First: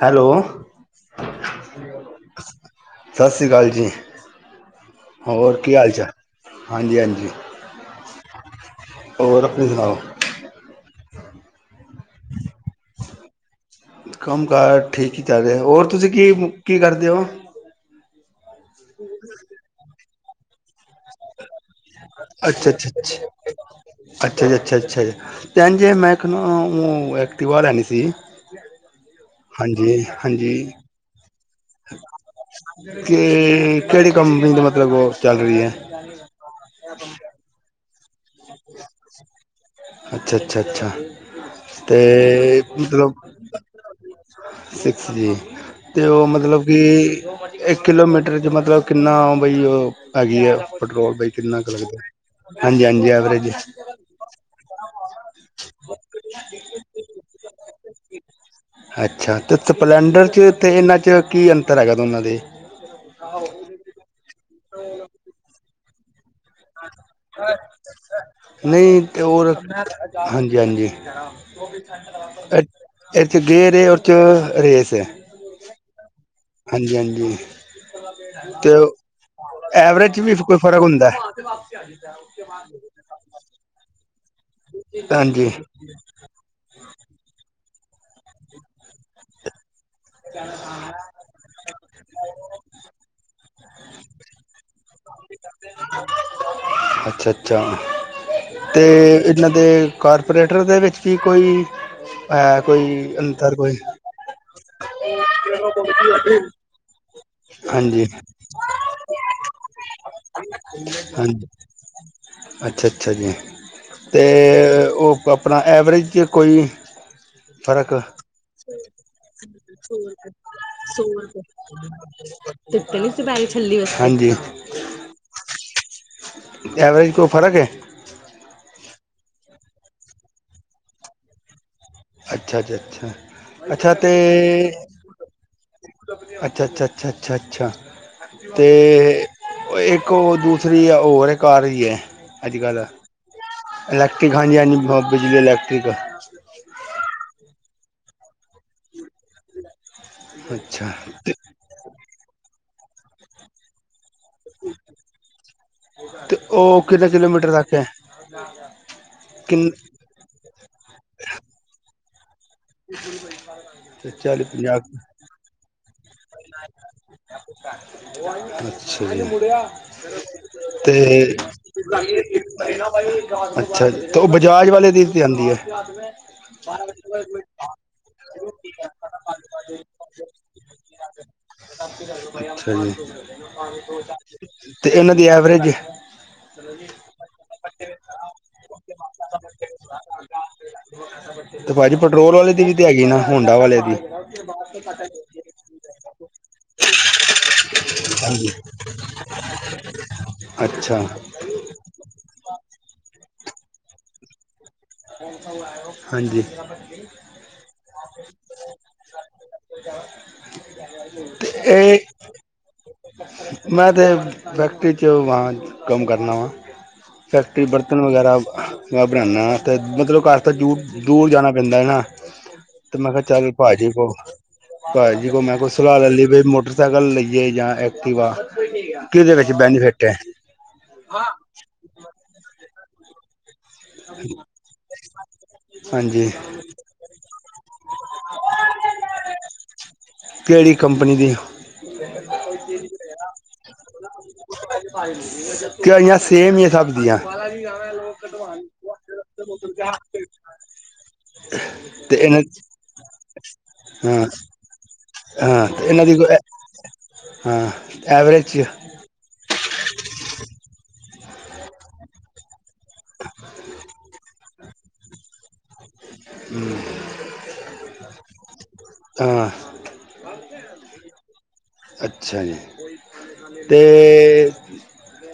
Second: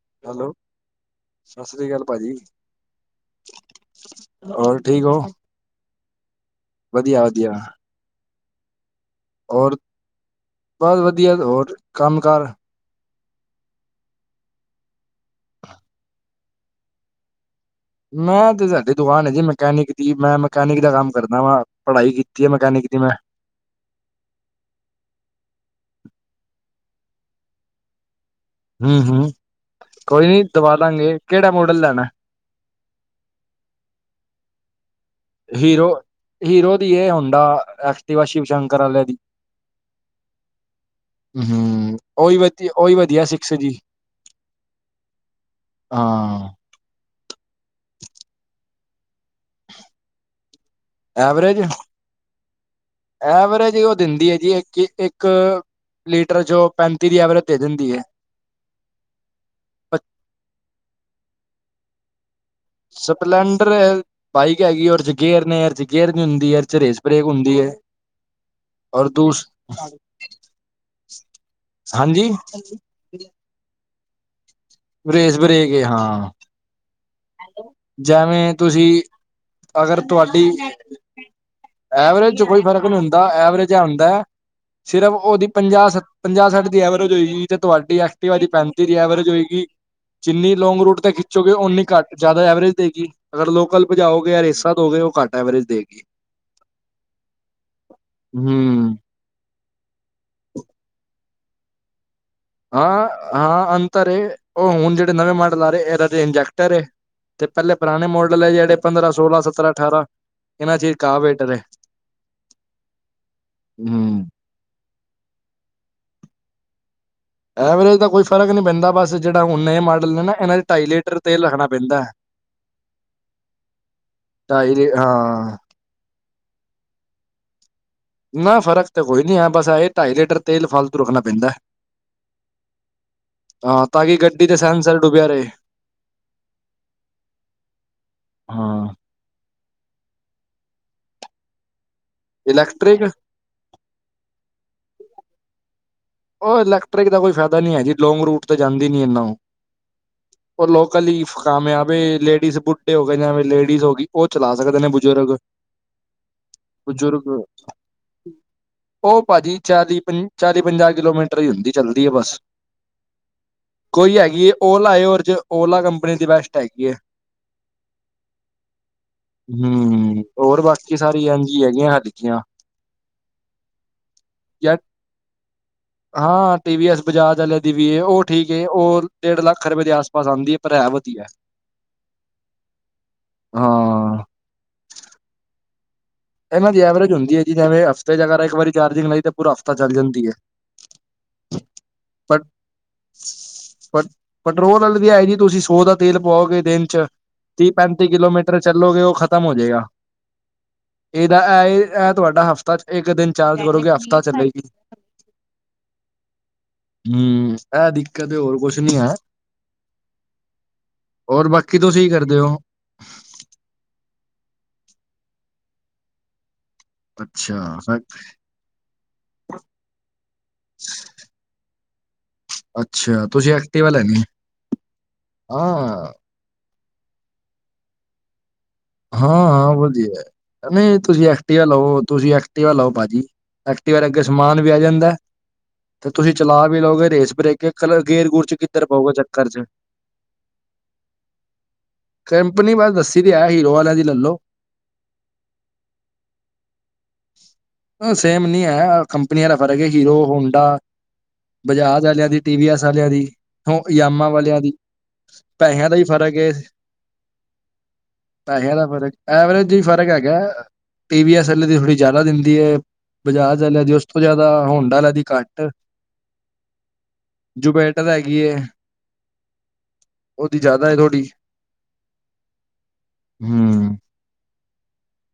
Hello ਸਸ ਸ੍ਰੀ ਕਾਲ ਭਾਜੀ। ਸਸ ਸ੍ਰੀ ਕਾਲ ਜੀ, ਹੋਰ ਕੀ ਹਾਲ-ਚਾਲ। ਵਧੀਆ-ਵਧੀਆ। ਆਪਣੀ ਹੋਰ ਸੁਣਾਓ ਬਸ ਵਧੀਆ ਹੋਰ ਕੰਮ ਕਾਰ ਕੰਮ ਕਾਰ ਠੀਕ ਹੀ ਚੱਲ ਰਿਹਾ ਹੋਰ ਤੁਸੀਂ ਕੀ, ਕੀ ਕਰਦੇ ਹੋ? ਮੈਂ ਤੇ ਸਾਡੀ ਦੁਕਾਨ ਹੈ ਜੇ ਮਕੈਨਿਕ ਦੀ ਮੈਂ ਮਕੈਨਿਕ ਦਾ ਕੰਮ ਕਰਦਾ ਵਾ ਪੜ੍ਹਾਈ ਕੀਤੀ ਹੈ ਅੱਛਾ ਮਕੈਨਿਕ ਅੱਛਾ ਦੀ ਮੈਂ। ਅੱਛਾ ਜੀ ਅੱਛਾ-ਅੱਛਾ ਤੇ ਇੰਜ ਏ ਮੈਂ ਐਕਟਿਵਾ ਲੈਣੀ ਸੀ। ਹੂੰ ਹੂੰ ਹਾਂਜੀ ਕੋਈ ਨੀ ਹਾਂਜੀ ਦਵਾ ਦਾਂਗੇ। ਕਿਹੜਾ ਮੋਡਲ ਲੈਣਾ ਕਿ ਕਿਹੜੀ ਕੰਪਨੀ ਦਾ ਮਤਲਬ ਉਹ ਚੱਲ ਰਹੀ ਹੈ ਹੀਰੋ, ਹੀਰੋ ਦੀ ਏ ਹੋਂਡਾ ਐਕਟਿਵਾ ਸ਼ਿਵ ਸ਼ੰਕਰ ਆਲਿਆਂ ਦੀ। ਅੱਛਾ-ਅੱਛਾ, ਅੱਛਾ ਹਮ ਤੇ ਉਹੀ ਵਧੀ ਉਹੀ ਮਤਲਬ ਵਧੀਆ ਸਿਕਸ ਜੀ ਸਿਕਸ ਜੀ ਤੇ ਉਹ ਹਾਂ ਮਤਲਬ ਕਿ ਇੱਕ ਕਿਲੋਮੀਟਰ ਚ ਮਤਲਬ ਕਿੰਨਾ ਬਈ ਉਹ ਹੈਗੀ ਹੈ? ਪੈਟਰੋਲ ਬਈ ਐਵਰੇਜ ਕਿੰਨਾ ਕੁ ਲੱਗਦਾ ਹਾਂਜੀ-ਹਾਂਜੀ ਐਵਰੇਜ। ਕ ਇੱਕ ਲੀਟਰ ਜੋ ਪੈਂਤੀ ਦੀ ਐਵਰੇਜ ਦੇ ਦਿੰਦੀ ਹੈ। ਅੱਛਾ ਤੇ ਸਪਲੈਂਡਰ ਚ ਤੇ ਇਹਨਾਂ ਚ ਕੀ ਅੰਤਰ ਹੈਗਾ ਦੋਨਾਂ ਦੇ ਸਪਲੈਂਡਰ ਬਾਈਕ ਹੈਗੀ ਉਹਦੇ ਚ ਗੇਅਰ ਨੇ ਇਹਦੇ ਚ ਗੇਅਰ ਹੁੰਦੀ ਐ ਚ ਰੇਸਪਰੇਕ ਹੁੰਦੀ ਐ। ਨਈ ਤੇ ਓਰ ਹਾਂਜੀ-ਹਾਂਜੀ। ਹਾਂਜੀ ਇਹਦੇ ਚ ਗੇਰੇ ਉਹਦੇ ਚ ਰੇਸ ਐ ਬ੍ਰੇਕ ਏ ਹਾਂ ਹਾਂਜੀ-ਹਾਂਜੀ। ਜੈਵੇਂ ਤੇ ਤੁਸੀਂ ਅਗਰ ਐਵਰੇਜ ਚ ਵੀ ਤੁਹਾਡੀ ਕੋਈ ਫ਼ਰਕ ਹੁੰਦਾ। ਐਵਰੇਜ ਚ ਕੋਈ ਫ਼ਰਕ ਨੀ ਹੁੰਦਾ ਐਵਰੇਜ ਹੁੰਦਾ ਚ ਐ ਹੁੰਦਾ ਸਿਰਫ ਓਦੀ ਹਾਂਜੀ ਪੰਜਾਹ ਸ ਪੰਜਾਹ ਸੱਠ ਦੀ ਐਵਰੇਜ ਹੋਏ ਗੀ ਤੇ ਤੁਹਾਡੀ ਐਕਟੀਵਾ ਦੀ ਪੈਂਤੀ ਦੀ ਐਵਰੇਜ ਹੋਏਗੀ ਜਿੰਨੀ ਲੋਂਂਗ ਰੂਟ ਤੇ ਖਿੱਚੋਗੇ ਓਨੀ ਘੱਟ ਜਾਦਾ ਐਵਰੇਜ ਦੇਗੀ ਅਗਰ ਲੋਕਲ ਭਜਾਓਗੇ ਰੇਸਾਂ ਦੋਗੇ ਓ ਘੱਟ ਐਵਰੇਜ ਦੇਗੀ ਅੱਛਾ-ਅੱਛਾ ਤੇ ਹੂੰ। ਏਨਾਂ ਦੇ ਕਾਰਪੋਰੇਟਰ ਦੇ ਵਿੱਚ ਵੀ ਕੋਈ ਹੈ ਕੋਈ ਅੰਤਰ ਕੋਈ। ਓ ਹੁਣ ਜੇੜ੍ਹੇ ਨਵੇਂ ਮਾਡਲ ਆ ਰੇ ਏਨਾ ਦੇ ਇੰਜੈਕਟਰ ਏ ਤੇ ਪੈਲੇ ਹਾਂਜੀ ਪੁਰਾਣੇ ਮਾਡਲ ਜੇੜ੍ਹੇ ਪੰਦਰਾਂ, ਸੋਲਾਂ, ਸਤਰਾਂ, ਠਾਰਾ ਕਾਬੇਟਰ ਐ। ਅੱਛਾ-ਅੱਛਾ ਜੀ। ਤੇ ਓ ਆਪਣਾ ਐਵਰੇਜ ਚ ਕੋਈ ਫ਼ਰਕ ਐਵਰੇਜ ਦਾ ਕੋਈ ਫਰਕ ਨੀ ਪੈਂਦਾ ਬਸ ਜੇੜਾ ਹੁਣ ਏ ਮਾਡਲ ਨੇ ਨਾ ਏਨਾ ਢਾਈ ਲੀਟਰ ਤੇਲ ਰੱਖਣਾ ਪੈਂਦਾ, ਵਸਤੇ ਢਾਈ ਲੀ ਹਾਂ। ਐਵਰੇਜ ਕੋ ਫਰਕ ਏ। ਨਾ ਫ਼ਰਕ ਤਾਂ ਕੋਈ ਨੀ ਹੈ ਬਸ ਆਏ ਢਾਈ ਲੀਟਰ ਤੇਲ ਫਾਲਤੂ ਰੁਕਣਾ ਪੈਂਦੈ। ਅੱਛਾ ਜੀ ਅੱਛਾ ਹਾਂ ਤਾਂ ਕਿ ਗੱਡੀ ਤੇ ਸਹਿਨ ਸਰ ਡੁੱਬਿਆ ਰਏ। ਅੱਛਾ-ਅੱਛਾ-ਅੱਛਾ-ਅੱਛਾ-ਅੱਛਾ ਤੇ ਹਾਂ। ਓ ਇ ਕ ਓ ਦੂਸਰੀ ਆ ਓ ਹਲੇ ਘਰ ਈ ਐ। ਅੱਜ ਕੱਲ੍ਹ ਇਲੈਕਟ੍ਰਿਕ ਇਲੈਕਟ੍ਰਿਕ ਹਾਂਜੀ-ਹਾਂਜੀ ਬਿਜਲੀ ਇਲੈਕਟ੍ਰਿਕ ਓ ਇਲੈਕਟ੍ਰਿਕ ਦਾ ਕੋਈ ਫੈਦਾ ਨੀ ਐ ਜੀ ਲੋਂਂਗ ਰੂਟ ਤੇ ਜਾਂਦੀ ਨੀ ਇਨਾਂ ਓ ਓ ਅੱਛਾ ਲੋਕਲੀ ਤੇ ਕਾਮਯਾਬ ਏ ਲੇਡੀਜ਼ ਬੁੱਢੇ ਹੋ ਗਏ ਲੇਡੀਜ਼ ਹੋ ਗੀ ਓ ਚਲਾ ਸਕਦੇ ਨੇ ਬਜ਼ੁਰਗ ਤੇ ਉਹ ਕਿੰਨੇ ਬਜ਼ੁਰਗ ਕਿਲੋਮੀਟਰ ਤੱਕ ਹੈ ਓ ਭਾਜੀ ਕਿੰਨ ਚਾਲੀ ਪੰ ਚਾਲੀ ਪੰਜਾਹ ਕਿਲੋਮੀਟਰ ਈ ਹੁੰਦੀ ਚਲਦੀ ਐ ਬਸ ਕੋਈ ਚਾਲੀ ਹੈਗੀ ਏ ਓ ਪੰਜਾਹ ਲਾਇ ਓ ਕੰਪ ਆਪਣੀ ਦੀ ਬੈਸਟ ਹੈਗੀ ਏ। [unintelligible] ਹਮ ਹੋਰ ਤੇ ਬਾਕੀ ਸਾਰੀ ਐਨਜੀ ਹੈਗੀਆਂ ਹਲਕੀਆਂ ਅੱਛਾ ਤੇ ਓ ਬਜਾਜ ਯਾਰ ਵਾਲੇ ਦੀ ਆਂਦੀ ਏ। ਹਾਂ ਟੀ ਵੀ ਐਸ ਬਜਾਜ ਅਲਿਆ ਦੀ ਵੀ ਏ ਓ ਠੀਕ ਏ ਓ ਡੇਢ ਲੱਖ ਰੁਪਏ ਦੇ ਆਸ ਪਾਸ ਆਂਦੀ ਐ ਪਰ ਐ। ਐ ਵਧੀਐ ਅੱਛਾ ਹਾਂ ਜੀ ਤੇ ਏਨਾਂ ਦੀ ਐਵਰੇਜ ਏਨਾ ਦੀ ਐਵਰੇਜ ਹੁੰਦੀ ਐ ਜੀ ਜਿਵੇਂ ਹਫ਼ਤੇ 'ਚ ਅਗਰ ਇੱਕ ਵਾਰੀ ਚਾਰਜਿੰਗ ਲਈ ਤੇ ਪੂਰਾ ਹਫ਼ਤਾ ਚੱਲ ਜਾਂਦੀ ਏ। ਤੇ ਭਾਜੀ ਪੈਟਰੋਲ ਪ ਵਾਲੇ ਦੀ ਵੀ ਤੇ ਹੈਗੀ ਨਾ ਹੋਂਡਾ ਵਾਲੇ ਦੀ। ਪ ਪੈਟਰੋਲ ਆਲੀ ਦੀ ਤੁਸੀਂ ਸੋ ਦਾ ਤੇਲ ਪਵਾਓਗੇ ਦਿਨ 'ਚ ਤੀਹ ਪੈਂਤੀ ਹਾਂਜੀ। ਕਿਲੋਮੀਟਰ ਚੱਲੋਗੇ ਓ ਖਤਮ ਹੋਜੇਗਾ। ਅੱਛਾ ਏਦਾ ਐ ਏ ਤੁਹਾਡਾ ਹਫ਼ਤਾ ਇੱਕ ਦਿਨ ਚਾਰਜ ਕਰੋਗੇ ਹਫ਼ਤਾ ਚੱਲੇਗੀ। ਹਾਂਜੀ ਹੂੰ ਐ ਦਿੱਕਤ ਐ ਹੋਰ ਕੁੱਛ ਨੀ ਹੈ। [unintelligible] ਤੇ ਹੋਰ ਬਾਕੀ ਇਹ ਤੁਸੀ ਹੀ ਕਰਦੇ ਓ। ਮੈਂ ਤੇ ਫੈਕਟਰੀ 'ਚ ਵਾਂ ਕੰਮ ਕਰਨਾ ਵਾ। ਫੈਕਟਰੀ ਅੱਛਾ ਬਰਤਨ ਵਗੈਰਾ ਮੈਂ ਬਣਾਣਾ ਵਾਂ ਤੇ ਮਤਲਬ ਘਰ ਤਾਂ ਦੂਰ- ਦੂਰ ਜਾਣਾ ਪੈਂਦਾ ਨਾ। ਤੇ ਮੈਂ ਕਾ ਅੱਛਾ ਚੱਲ ਤੁਸੀਂ ਐਕਟਿਵਾ ਭਾਜੀ ਕੋਲ ਲੈਣੀ ਭਾਜੀ ਕੋਲ ਮੈਂ ਕੋਲ ਸਲਾਹ ਲੈ ਹਾਂ ਲਈ ਬੀ ਮੋਟਰ ਸੈਕਲ ਲਈਏ ਜਾਂ ਐਕਟੀਵਾ ਕਿਹਦੇ ਵਿੱਚ ਹਾਂ-ਹਾਂ ਬੈਨੀਫਿਟ ਹੈ ਵਧੀਐ ਨਈ ਤੁਸੀਂ ਐਕਟਿਵਾ ਲੋ ਤੁਸੀਂ ਐਕਟਿਵਾ ਲੋ ਭਾਜੀ ਐਕਟੀਵਾ ਰ ਅੱਗੇ ਸਮਾਨ ਵੀ ਆ ਜਾਂਦਾ ਤੇ ਹਾਂਜੀ ਤੁਸੀਂ ਚਲਾ ਵੀ ਲਓਗੇ ਰੇਸ ਬ੍ਰੇਕ ਇੱਕ ਕਲਰ ਗੇਰ ਗੁਰ 'ਚ ਕਿੱਧਰ ਪਊਗਾ ਚੱਕਰ 'ਚ ਕਿਹੜੀ ਕੰਪਨੀ ਦੀ ਕਪਨੀ ਬਸ ਦੱਸੀ ਦੀ ਐ ਹੀਰੋ ਵਾਲਿਆਂ ਦੀ ਲੱਲ ਲੋ। ਕਿ ਇਆਂ ਸੇਮ ਹੀ ਸਬਦੀਆ ਕੰਪਨੀਆਂ ਦਾ ਫਰਕ ਹੈ ਹੀਰੋ ਹੋਂਡਾ ਬਜਾਜ ਤੇ ਵਾਲਿਆਂ ਦੀ ਇਹਨਾਂ ਟੀ ਵੀ ਐਸ ਆਲਿਆਂ ਦੀ। ਹੂੰ ਹਾਂ ਯਾਮਾਂ ਵਾਲਿਆਂ ਦੀ ਹਾਂ ਤੇ ਪੈਸਿਆਂ ਦਾ ਹੀ ਇਹਨਾਂ ਦੀ ਫ਼ਰਕ ਏ। ਹਾਂ ਐਵਰੇਜ ਪੈਸਿਆਂ ਦਾ ਫਰਕ ਐਵਰੇਜ ਵੀ ਫ਼ਰਕ ਹੈਗਾ ਟੀ ਵੀ ਐਸ ਐਲ ਦੀ ਥੋੜੀ ਜ਼ਿਆਦਾ ਦਿੰਦੀ ਏ। ਬਜਾਜ ਵਾਲਿਆਂ ਦੀ ਉਸ ਤੋਂ ਜਿਆਦਾ ਹੋਂਡ ਵਾਲਾ ਦੀ ਘੱਟ ਜੋ ਬੈਟਰ ਹੈਗੀ ਹੈ। ਹਾਂ ਉਹਦੀ ਜ਼ਿਆਦਾ ਥੋੜੀ ਅੱਛਾ ਜੀ ਤੇ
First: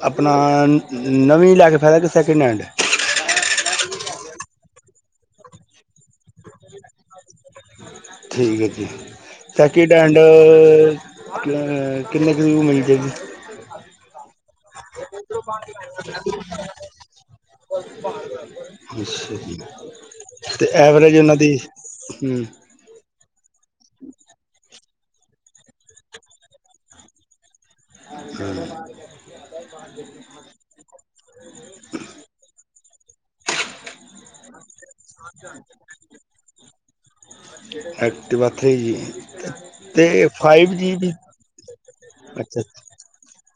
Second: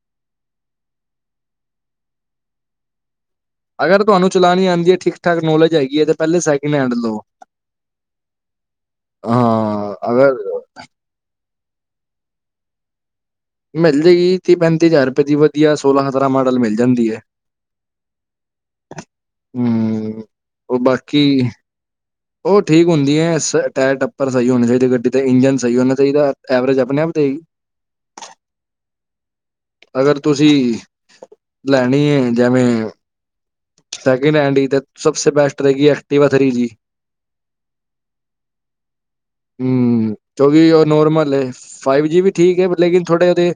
ਆਪਣਾ ਨਵੀ ਲੈ ਫੈਦਾ ਕੀ ਸੈਕਿੰਡ ਹੈਂਡ ਅਗਰ ਤੁਹਾਨੂੰ ਚਲਾਉਣੀ ਆਂਦੀ ਹੈ ਠੀਕ ਠਾਕ ਨੋਲੇਜ ਹੈਗੀ ਹੈ ਤੇ ਪਹਿਲੇ ਸੈਕਿੰਡ ਹੈਂਡ ਲੋ। ਠੀਕ ਹੈ ਜੀ ਸੈਕਿੰਡ ਹਾਂ, ਹੈਂਡ ਅਗਰ ਮਲ ਕਿੰਨੇ ਕੁਊ ਮਿਲਜੇ ਗੀ। ਮਿਲ ਜਾਏਗੀ ਤੀਹ ਪੈਂਤੀ ਹਜ਼ਾਰ ਰੁਪਏ ਦੀ ਵਧੀਆ ਸੋਲਾਂ ਸਤਾਰਾਂ ਮਾਡਲ ਮਿਲ ਜਾਂਦੀ ਏ। ਅੱਛਾ ਜੀ ਹੂੰ ਤੇ ਉਹ ਐਵਰੇਜ ਬਾਕੀ ਉਹਨਾਂ ਦੀ ਉਹ ਠੀਕ ਹੁੰਦੀ ਹੈ ਟਾਇਰ ਟੱਪਰ ਸਹੀ ਹੋਣੇ। ਚਹੀ ਗੱਡੀ ਤੇ ਇੰਜਨ ਸਹੀ ਉਹੇ ਚਾਹੀਦਾ ਐਵਰੇਜ ਆਪਣੇ ਆਪ ਤੇ ਦੇਏਗੀ। ਹੂੰ [inaudible] ਅਗਰ ਤੁਸੀਂ ਲੈਣੀ ਏ ਜੇਵੇਂ ਸੈਕਿੰਡ ਹੈਂਡ ਈ ਤੇ, ਸਬ ਸੇ ਬੈਸਟ ਰਹੇਗੀ, Activa three G. Activa three G ਹੂੰ, ਤੇ ਕਿਉਂਕਿ ਫਾਈਵ ਉਹ ਜੀ ਵੀ ਨੋਰਮਲ ਏ, ਫਾਈਵ ਜੀ ਵੀ ਠੀਕ ਅੱਛਾ ਏ ਲੇਕਿਨ ਥੋੜ੍ਹੇ ਉਹਦੇ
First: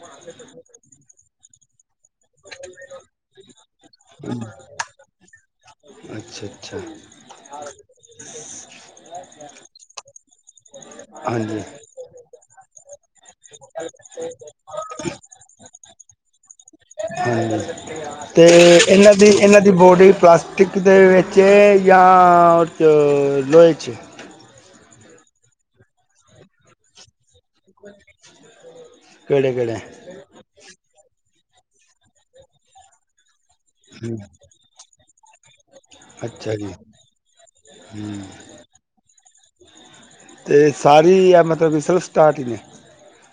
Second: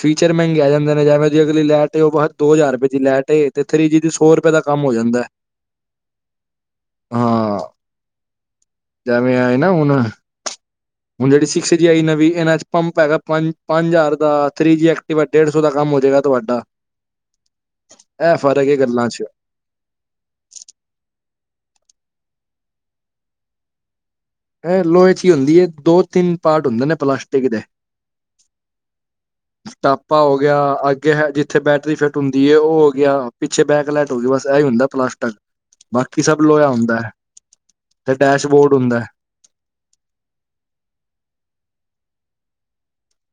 ਫੀਚਰ ਮਹਿੰਗੇ ਆ ਜਾਂਦੇ ਨੇ, ਜੇਵੇ ਦੀ ਅਗਲੀ ਲੈਟ ਤੇ ਉਹ ਬ ਦੋ ਜ਼ਾਰ ਰੁਪਏ ਦੀ ਲੈਟ ਏ। ਤੇ ਥੀ ਜੀ ਦੀ ਸੋ ਰੁਪਏ ਦਾ ਕੰਮ ਹੋ ਜਾਂਦਾ ਐ। ਅੱਛਾ-ਅੱਛਾ। ਜਿਵੇਂ ਆਏ ਨਾ ਹੁਣ ਹੁਣ ਜਿਹੜੀ ਸਿਕਸ ਜੀ ਆਈ ਨਵੀਂ, ਇਹਨਾਂ ਚ ਪੰਪ ਹੈਗਾ, ਪੰਜ-ਪੰਜ ਜਾਰ ਦਾ, ਥੀ ਜੀ ਐ [unintelligible] ਡੇਢ ਸੌ ਦਾ ਕੰਮ ਹੋ ਜਾਏਗਾ ਤੁਹਾਡਾ। ਹਾਂਜੀ, ਇਹ ਤੇ ਫ਼ਰਕ ਹੈ ਗੱਲਾਂ ਇਹਨਾਂ ਚ ਦੀ ਇਹਨਾਂ ਦੀ ਬੋਡੀ ਪਲਾਸਟਿਕ ਦੇ ਵਿੱਚ ਏ, ਯਾ ਉਹ ਚ ਲੋਹੇ ਚ? ਇਹ ਲੋਹੇ ਚ ਈ ਹੁੰਦੀ ਏ, ਦੋ ਤਿੰਨ ਪਾਰਟ ਹੁੰਦੇ ਨੇ ਪਲਾਸ [inaudible] ਟਾਪਾ ਹੋ ਗਿਆ, ਅੱਗੇ ਹੈ ਜਿੱਥੇ ਬੈਟਰੀ ਫਿੱਟ ਹੁੰਦੀ ਏ, ਉਹ ਹੋ ਗਿਆ। ਪਿੱਛੇ ਬੈਕ ਲੈਟ ਹੂੰ ਹੋ ਗਈ, ਬਸ ਏਹੀ ਹੁੰਦਾ ਪਲਾਸਟਕ। ਬਾਕੀ ਸਭ ਅੱਛਾ ਲੋਇਆ ਜੀ ਹੁੰਦਾ ਹੈ। ਤੇ ਡੈਸ਼ਬੋਰਡ ਹੁੰਦਾ ਹੈ। ਤੇ ਸਾਰੀ ਏ ਮਤਲਬ ਕਿ ਸੈਲਫ ਸਟਾਰਟ ਈ ਨੇ?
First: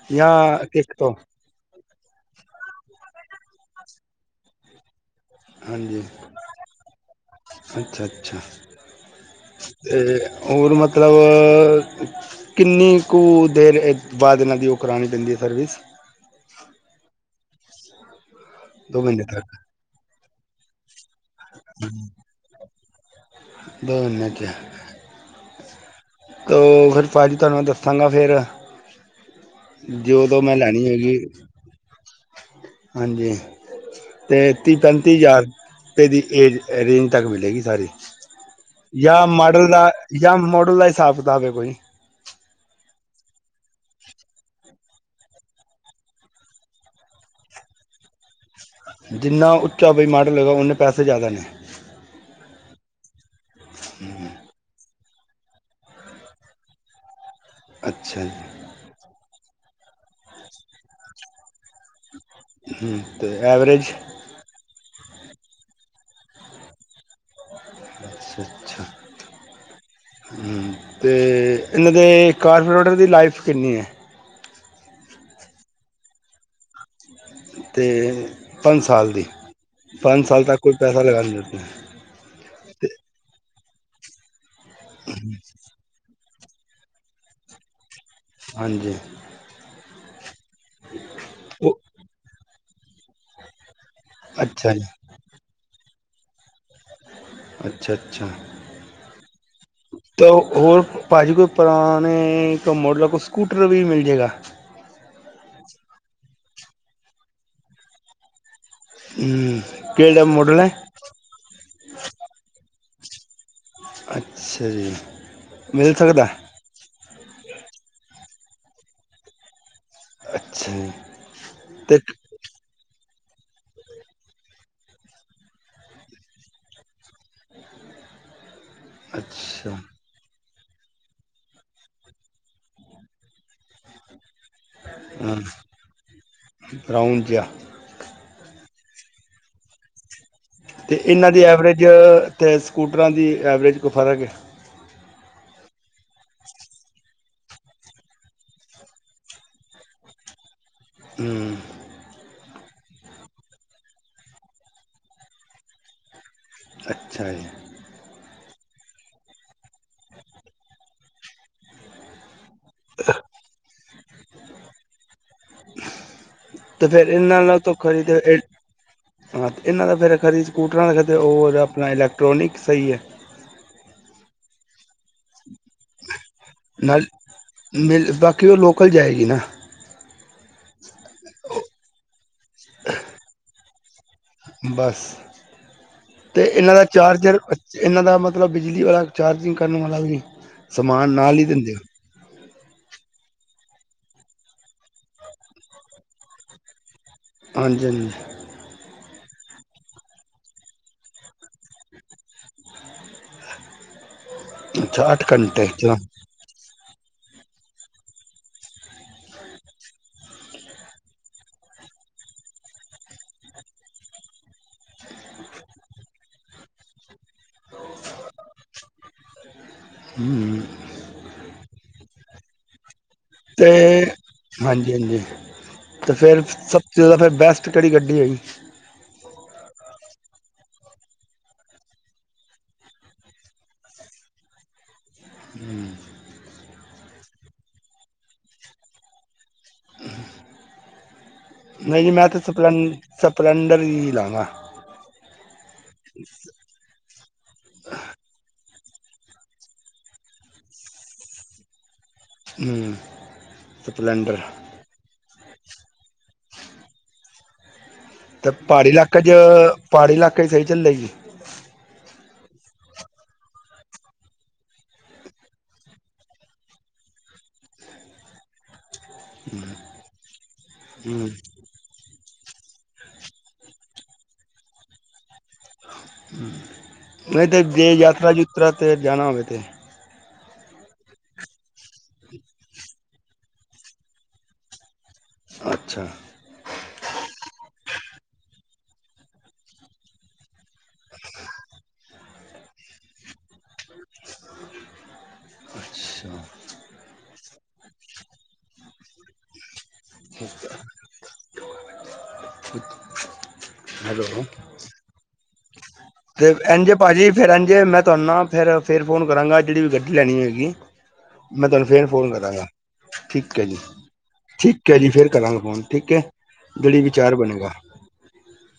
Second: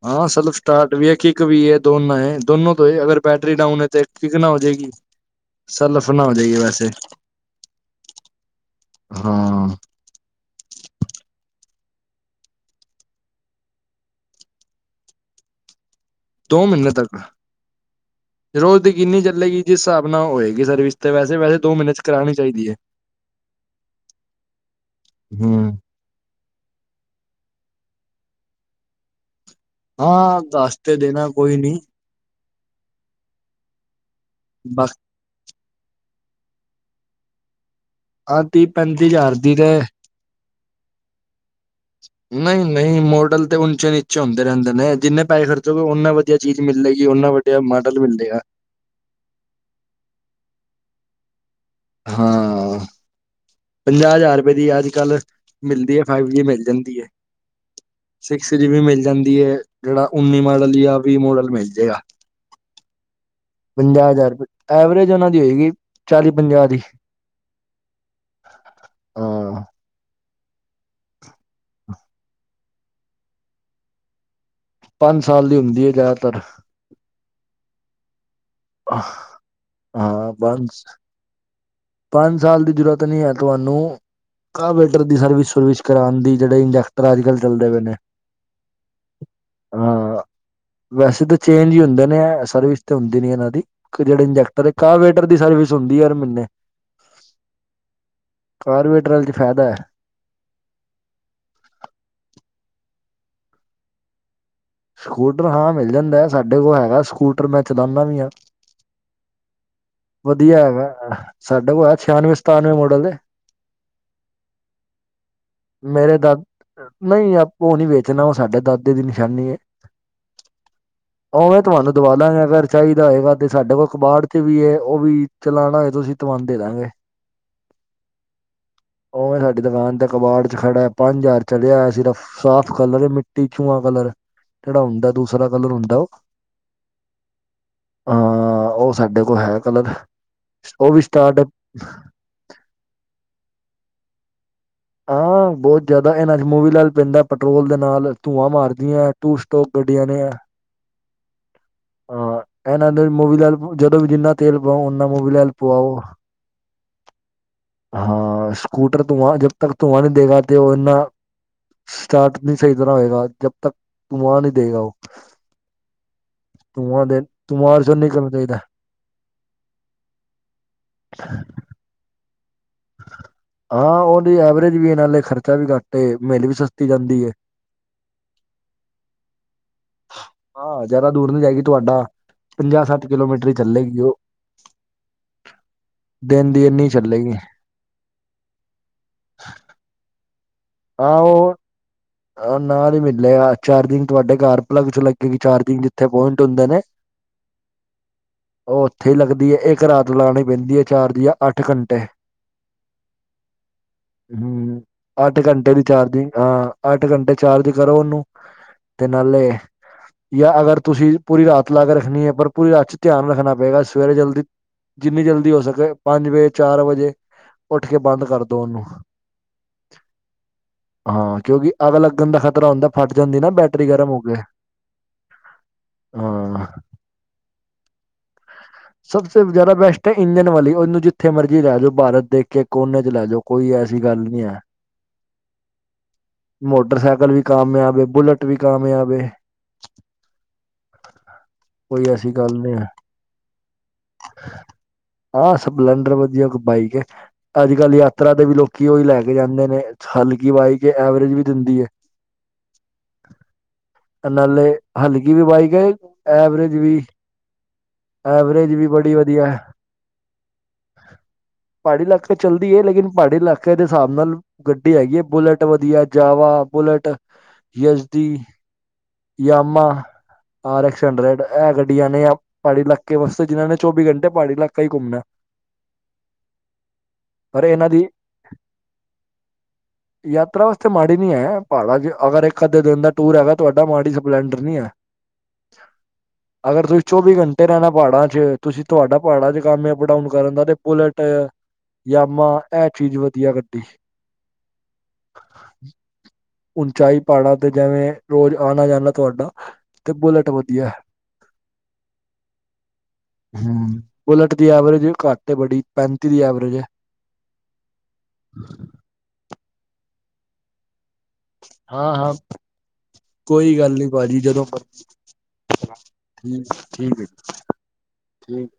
ਹਾਂ ਜਾਂ ਸੈਲਫ ਕਿੱਕ ਸਟਾਰਟ ਵੀ ਤੋਂ ਏ, ਕਿਕ ਵੀ ਏ, ਦੋਨ ਏ। ਦੋਨੋ ਤੋਂ ਹੀ, ਅਗਰ ਬੈਟਰੀ ਡਾਊਨ ਏ, ਤੇ ਕਿਕ ਨਾਲ ਹੋ ਜਾਏਗੀ, ਸਲਫ ਨਾ ਹੋ ਜਾਏਗੀ ਵੈਸੇ। ਅੱਛਾ-ਅੱਛਾ, ਹਾਂ ਤੇ ਔਰ ਮਤਲਵ ਕਿੰਨੀ ਕੁ ਦੇਰ ਏ, ਬਾਦ ਇਹਨਾਂ ਦੀ ਉਹ ਕਰਾਣੀ ਪੈਂਦੀ ਏ ਸਰਵਿਸ? ਦੋ ਮਹੀਨੇ ਤੱਕ। ਰੋਜ਼ ਦੋ ਯਕੀਨੀ ਮਹੀਨੇ ਤੱਕ ਚੱਲੇਗੀ ਜਿਸ ਹਿਸਾਬ ਨਾਲ ਹੋਏਗੀ ਸਰਵਿਸ ਤੇ ਵੈਸੇ -ਵੈਸੇ ਦੋ ਮਹੀਨੇ 'ਚ ਕਰਾਣੀ ਚਾਹੀਦੀ ਹੈ। ਬ ਨ ਗਿਹਾ। ਹੂੰ। ਕ ਫੇਰ ਭਾਜੀ ਤੁਹਾਨੂੰ ਮੈਂ ਦੱਸਾਂਗਾ ਫਿਰ ਜਦੋ ਹਾਂ ਮੈਂ ਦੱਸ ਲੈਣੀ ਤੇ ਹੋਏਗੀ। ਦੇਣਾ ਕੋਈ ਨੀ ਹਾਂਜੀ, ਤੇ ਤੀ ਬਸ ਪੈਂਤੀ ਯਾਰ ਪੇ ਦੀ ਏਜ, ਏਹ ਰੇਂਜ ਤੱਕ ਮਿਲੇਗੀ ਸਾਰੀ, ਆਹ ਤੀਹ ਪੈਂਤੀ ਯਾ ਹਜ਼ਾਰ ਦੀ ਮਾਡਲ ਤੇ ਦਾ ਜਾਂ ਮੋ ਖੁਲਾ ਹਿਸਾਬ ਕਿਤਾਬ ਏ ਕੋਈ? ਨਈ-ਨਈ, ਮੋਡਲ ਤੇ ਉਂਚੇ ਨੀਚੇ ਹੁੰਦੇ ਰਹਿੰਦੇ ਨੇ, ਜਿੰਨੇ ਪੈੇਹੇ ਖਰਚੋਗੇ, ਔਨੇ ਵਧੀਆ ਚੀਜ਼ ਮਿਲ ਮਿਲੇਗੀ, ਉਹਨਾ ਵੱਡੀਆ ਮਾਡਲ ਮਿਲ ਜੇਗਾ। ਜਿੰਨਾ ਉੱਚਾ ਕੋਈ ਮਾਡਲ ਹੋਏਗਾ, ਉਨੇ ਪੈਸੇ ਜ਼ਿਆਦਾ ਨੇ। ਹਾਂ, ਪੰਜਾਹ ਜ਼ਾਰ ਰੁਪਏ ਦੀ ਅੱਜ ਕੱਲ੍ਹ ਮਿਲਦੀ ਏ, ਫਾਈਵ ਜੀ ਮਿਲ ਜਾਂਦੀ ਏ, ਸਿਕਸ ਜੀ ਵੀ ਮਿਲ ਜਾਂਦੀ ਏ ਜਿਹੜਾ ਉੱਨੀ ਮਾਡਲ, ਯਾ ਵੀਹ ਮੋਡਲ ਮਿਲ ਜੇਗਾ। ਹੂੰ। ਤੇ ਐਵਰੇਜ ਪੰਜਾਹ ਹਜ਼ਾਰ ਰੁਪਏ, ਐਵਰੇਜ ਉਹਨਾਂ ਦੀ ਹੋਏਗੀ, ਚਾਲੀ ਪੰਜਾਹ ਦੀ। ਅੱਛਾ-ਅੱਛਾ, ਹਾਂ ਹੂੰ। ਤੇ ਇਹਨਾਂ ਦੇ ਕਾਰਪੋਰੇਟਰ ਦੀ ਲਾਈਫ ਕਿੰਨੀ ਏ? ਪੰਜ ਸਾਲ ਦੀ ਹੁੰਦੀ ਏ ਜ਼ਿਆਦਾਤਰ। ਤੇ, ਪੰਜ ਸਾਲ ਦੀ ਹਾਂ, ਸਾਲ ਤੱਕ ਪੰਜ, ਕੋਈ ਪੈਸਾ ਲਗਾਉਣ ਨਹੀਂ ਪੰਜ ਸਾਲ ਦੀ ਅਤੇ ਜਰੂਰਤ ਨਹੀਂ ਹੈ ਤੁਹਾ ਨੌ, ਕਾਵੇਟਰ ਦੀ ਸਰਵਿਸ ਸੁਰਵਿਸ ਕਰਾਣ ਦੀ, ਜਿਹੜੇ ਇੰਜੈਕਟਰ ਅੱਜ ਕੱਲ ਚੱਲਦੇ ਬੇ ਨੇ। ਹਾਂਜੀ। ਹਾਂ, ਵੈਸੇ ਤੇ ਚੇਂਜ ਈ ਉਹ ਹੁੰਦੇ ਨੇ ਐ, ਸਰਵਿਸ ਤੇ ਹੁੰਦੀ ਨਹੀਂ ਇਹਨਾਂ ਕਿ ਜਿਹੜੇ ਇੰਜੈਕਟਰ ਏ, ਅੱਛਾ ਜੀ ਕਾਵੇਟਰ ਦੀ ਸਰਵਿਸ ਹੁੰਦੀ ਹਰ ਮਹੀਨੇ। ਅੱਛਾ-ਅੱਛਾ। ਕਾਰਵੇਟਰ ਚ ਫਾਇਦਾ ਹੈ ਤੇ ਔ ਹੋਰ, ਭਾਜੀ ਕੋਈ ਪੁਰਾਣੇ ਕ ਮੋਡਲ ਦਾ ਕੁਛ ਸਕੂਟਰ ਵੀ ਮਿਲ ਜੇਗਾ। ਸਕੂਟਰ ਹਾਂ ਮਿਲ ਜਾਂਦਾ ਏ, ਸਾਡੇ ਕੋਲ ਹੈਗਾ ਸਕੂਟਰ ਮੈਂ ਚਲਾਨਾ ਵੀ ਆ। ਹਮ ਕਿਹੜਾ ਵਧੀਆ ਮੋਡਲ ਹੈ ਹੈਗਾ ਅ ਸਾਡਾ ਕੋਲ ਹੈ ਛਿਆਨਵੇਂ, ਸਤਾਨਵੇਂ ਮਾਡਲ ਏ। ਅੱਛਾ ਜੀ ਮਿਲ ਮੇਰੇ ਸਕਦਾ ਦਾਦ ਨਹੀਂ ਆਪੋ ਉ ਨਹੀਂ ਵੇਚਨਾ ਸਾਡੇ ਦਾਦੇ ਦੀ ਨਿਸ਼ਾਨੀ ਏ। ਅੱਛਾ ਜੀ ਉਵੇਂ ਤੁਹਾਨੂੰ ਤੇ ਦਵਾਲਾ ਅਗਰ ਚਾਹੀਦਾ ਹੋਏਗਾ। ਤੇ ਸਾਡੇ ਕੋਲ ਕਬਾੜ ਚ ਵੀ ਏ। ਉਹ ਵੀ ਚਲਾਣਾ ਹੇ ਤੁਸੀ ਤੁਹਾਨੂੰ ਦੇ ਦਾਂਗੇ। ਉਵੇਂ ਸਾਡੀ ਅੱਛਾ ਦੁਕਾਨ ਤੇ ਕਬਾੜ ਖੜਾ ਹੈ ਪੰਜ ਹਜ਼ਾਰ ਚੱਲਿਆ ਸਿਰਫ, ਸਾਫ਼ ਕਲਰ ਮਿੱਟੀ ਚੁਆਂ ਕਲਰ। ਖੇੜਾ ਹੁੰਦਾ ਹਾਂ ਦੂਸਰਾ ਕਲਰ ਹੁੰਦਾ ਉ, ਰਾਊਂਡ ਜਿਹਾ ਹਾਂ ਉ ਸਾਡੇ ਕੋਲ ਹੈ ਕਲਰ। ਤੇ ਵੀ ਇਹਨਾਂ ਸਟਾਰਟ ਦੀ ਐਵਰੇਜ ਤੇ ਸਕੂਟਰਾਂ ਦੀ ਐਵਰੇਜ ਕੋਈ ਫ਼ਰਕ ਏ। ਹਾਂ ਬਹੁਤ ਜਿਆਦਾ ਇਹਨਾ ਚ ਮੂਵੀਲਾਲ ਪੈਂਦਾ ਪੈਟ੍ਰੋਲ ਦੇ ਨਾਲ ਧੂਵਾਂ ਮਾਰਦੀਆਂ ਟੂ ਸਟੋਪ ਗੱਡੀ [unintelligible] ਹ ਹਾਂ, ਇਹਨਾਂ ਨੂੰ ਮੂਵੀਲਾਲ ਜਦੋਂ ਵੀ ਜਿੰਨਾ ਤੇਲ ਪਵਾਓ ਉੱਨਾ ਮੂਵੀਲਾਲ ਪਵਾਓ। ਅੱਛਾ ਜੀ। ਹਾਂ ਸਕੂਟਰ ਧੂਆਂ ਜਬ ਤੱਕ ਧੂਆਂ ਨਹੀਂ ਦੇਗਾ ਤੇ ਉਹ ਇੰਨਾ ਸਟਾਰਟ ਨਹੀਂ ਸਹੀ ਤਰ੍ਹਾਂ ਹੋਏਗਾ ਜਬ ਤੱਕ ਧੂਆਂ ਨਹੀਂ ਦੇਗਾ ਉ। ਤੇ ਫੇਰ ਇੰਨਾ ਨਾਲ ਤੋਂ ਖਰੀਦੇ ਏ ਚਾਹੀਦਾ ਹਾਂ ਤੇ ਇਹਨਾਂ ਤਾਂ ਫਿਰ ਖਰੇ ਸਕੂਟਰਾਂ [unintelligible] ਉਹ ਆਪਣਾ ਇਲੈਕਟ੍ਰਾਨਿਕ ਹਾਂ ਉਹਦੀ ਐਵਰੇਜ ਵੀ ਨਾਲੇ ਖਰਚਾ ਵੀ ਘੱਟ ਏ। ਮਿਲ ਵੀ ਸਸਤੀ ਨਾਲ ਜਾਂਦੀ ਹੈ ਮਿਲ ਬਾਕੀ ਉਹ ਲੋਕਲ ਜਾਏਗੀ ਨਾ। ਹਾਂ ਜਾਦਾ ਦੂਰ ਨਹੀਂ ਜਾਏਗੀ ਤੁਹਾਡਾ ਪੰਜਾਹ, ਸੱਠ ਕਿਲੋਮੀਟਰ ਚੱਲੇਗੀ ਉਹ। ਬਸ ਤੇ ਦਿਨ ਦੀ ਇਹਨਾਂ ਦਾ ਇੰਨੀ ਚੱਲੇਗੀ ਚਾਰਜਰ ਇਹਨਾਂ ਦਾ ਮਤਲਬ ਬਿਜਲੀ ਵਾਲਾ ਚਾਰਜਿੰਗ ਕਰਨ ਵਾਲਾ ਵੀ ਸਮਾਨ ਹਾਂ ਨਾਲ ਹੀ ਉਹ ਦਿੰਦੇ ਹੋ। ਨਾਲ ਹੀ ਮਿਲੇਗਾ ਚਾਰਜਿੰਗ ਤੁਹਾਡੇ ਘਰ ਪਲੱਗ ਚ ਲੱਗੇਗੀ ਚਾਰਜਿੰਗ ਜਿੱਥੇ ਪੁਆਇੰਟ ਹੁੰਦੇ ਨੇ। ਹਾਂਜੀ-ਹਾਂਜੀ ਥੇ ਲੱਗਦੀ ਹੈ ਇੱਕ ਰਾਤ ਲਾਉਣੀ ਪੈਂਦੀ ਏ ਚਾਰ ਯਾ ਅੱਠ ਘੰਟੇ। ਹ ਅੱਠ ਘੰਟੇ ਦੀ ਚਾਰਜਿੰਗ, ਹਾਂ। ਅੱਠ ਘੰਟੇ ਚਾਰਜ ਕਰੋ ਉਹਨੂੰ ਤੇ ਨਾਲੇ ਯਾ ਅਗਰ ਤੁਸੀਂ ਪੂਰੀ ਰਾਤ ਲਾ ਕੇ ਰੱਖਣੀ ਹੈ ਪਰ ਪੂਰੀ ਰਾਤ ਚ ਧਿਆਨ ਰੱਖਣਾ ਪਏਗਾ ਸਵੇਰੇ ਜਲਦੀ ਜਿੰਨੀ ਜਲਦੀ ਹੋ ਸਕੇ ਪੰਜ ਵਜੇ, ਚਾਰ ਵਜੇ ਉੱਠ ਕੇ ਬੰਦ ਕਰਦੋ ਉਹਨੂੰ। ਹੂੰ ਹਾਂ ਕਿਉਂਕਿ ਅੱਗ ਲੱਗਣ ਦਾ ਖ਼ਤਰਾ ਹੁੰਦਾ ਫਟ ਜਾਂਦੀ ਨਾ ਤੇ ਬੈਟਰੀ ਗਰਮ ਹੋ ਕੇ। ਹਾਂਜੀ ਹਾਂਜੀ ਤੇ ਫੇਰ ਹਾਂ ਸਬ ਤੋਂ ਜਾਦਾ ਫੇਰ ਬੈਸਟ ਕਿਹੜੀ ਗੱਡੀ ਹੈਗੀ। ਤੇ ਇੰਜਨ ਵਾਲੀ ਉਹਨੂੰ ਜਿੱਥੇ ਮਰਜ਼ੀ ਲੈ ਜਾਓ ਭਾਰਤ ਦੇਖ ਕੇ ਕੋਨੇ ਚ ਲੈ ਜਾਓ ਕੋਈ ਐਸੀ ਗੱਲ ਨੀ ਹੈ। ਹ। ਹਮ। ਮੋਟਰਸਾਈਕਲ ਵੀ ਕਾਮਯਾਬ ਏ, ਬੁਲੇਟ ਵੀ ਕਾਮਯਾਬ ਏ। ਨਹੀਂ ਜੀ ਮੈਂ ਤੇ ਸਪਲੈਂ ਸਪਲੈਂਡਰ ਹੀ ਲਾਂਗਾ। ਹਾਂ ਸਪਲੈਂਡਰ ਵਧੀਆ ਬਾਈਕ ਹੈ ਅੱਜ ਕੱਲ੍ਹ ਯਾਤਰਾ ਦੇ ਵੀ ਲੋਕ ਕਿ ਉਹੀ ਲੈ ਕੇ ਜਾਂਦੇ ਨੇ ਹਲਕੀ ਬਾਈਕ ਏ ਐਵਰੇਜ ਵੀ ਦਿੰਦੀ ਏ। ਹੂੰ ਸਪਲੈਂਡਰ ਨਾਲੇ ਹਲ ਵੀ ਬਾਈਕ ਹੈ ਐਵਰੇਜ ਵੀ ਤੇ ਐਵਰੇਜ ਵੀ ਪਹਾੜੀ ਬੜੀ ਇਲਾਕੇ 'ਚ ਵਧੀਆ ਹੈ ਪਹਾੜੀ ਇਲਾਕੇ 'ਚ ਸਹੀ ਚੱਲੇਗੀ ਪਹਾੜੀ ਇਲਾਕੇ ਚੱਲਦੀ ਹੈ ਲੇਕਿਨ ਪਹਾੜੀ ਇਲਾਕੇ ਦੇ ਹਿਸਾਬ ਨਾਲ ਗੱਡੀ ਹੈਗੀ ਹੈ ਬੁਲੇਟ ਵਧੀਆ, Jawa bullet Yezdi, Yamaha, R X ਹੂੰ ਹੰਡਰਡ ਇਹ ਗੱਡੀਆਂ ਨੇ। ਪਹਾੜੀ ਇਲਾਕੇ ਵਾਸਤੇ ਜਿਨ੍ਹਾਂ ਨੇ ਚੌਵੀ ਘੰਟੇ ਪਹਾੜੀ ਇਲਾਕਾ ਹੀ ਘੁੰਮਨੇ। ਨਹੀਂ ਤੇ ਪਰ ਇਹਨਾਂ ਜੇ ਦੀ ਯਾਤਰਾ-ਯੂਤਰਾ ਤੇ ਜਾਣਾ ਹੋਵੇ ਤੇ ਯਾਤਰਾ ਵਾਸਤੇ ਮਾੜੀ ਨੀ ਹੈਹਾੜਾ ਅਗਰ ਇੱਕ-ਅੱਧੇ ਦਿਨ ਦਾ ਟੂਰ ਹੈਗਾ ਤੁਹਾਡਾ ਮਾੜੀ ਸਪਲੈਂਡਰ ਨਹੀਂ ਐ। ਅੱਛਾ। ਅਗਰਸੀ ਚੌਵੀ ਘੰੇ- ਤੇ ਰਹਿਣਾ ਪਹਾੜਾਂ ਚ ਤੁਸੀਂ ਤੁਹਾਡਾ ਪਹਾੜਾਂ ਚ ਕੰਮ ਅਪ- ਡਾਊਨ ਕਰਨ ਦਾ ਤੇ ਬੁਲਟ ਯਾਮਾ੍ ਇਹ ਚੀਜ਼ ਵਧੀਆ ਕ ਅੱਛਾ ਉਂਚਾਈ। ਪਹਾੜਾਂ ਤੇ ਜੈਵੇਂ ਰੋਜ਼ ਆਣਾ-ਜਾਂਣਾ ਤੁਹਾਡਾ ਤੇ ਬੁਲੇਟ ਵਧੀਆ ਹੂੰ ਹੈਲੋ ਬੁਲਟ ਦੀ ਐਵਰੇਜ ਵੀ ਘੱਟ ਏ੍ ਬੜੀ ਪੈਂਤੀ ਦੀ ਤੇ ਐਵਰੇਜ ਹੈ ਐਂਝ ਏ ਪਾਜੀ ਫੇਿਰ ਐਜ ਏ ਮੈਂ ਤੁਹਾਨੂੰ ਨਾ ਫਿਰ ਫੇਰ ਫੋਨ ਕਰਾਂਗਾ ਜਿਹੜੀ ਵੀ ਗੱਡੀ ਲੈਣੀ ਹੋਏਗੀ ਮੈਂ ਤੁਹਾਨੂੰ ਫੇਿਰ ਹਾਂ ਹਾਂ ਫੋਨ ਕਰਾਂਗਾ। ਠੀਕ ਐ ਜੀ ਕੋਈ ਗੱਲ ਨੀ ਭਾਜੀ ਜਦੋਂ ਠੀਕ ਐ ਜੀ ਫੇਿਰ ਕਰਾਂਗੇ ਫੋਨ ਠੀਕ ਐ। ਠੀਕ ਜਿਹੜੀ ਠੀਕ ਹੈ ਜੀ, ਵਿਚਾਰ ਬਣੂਗਾ। ਠੀਕ।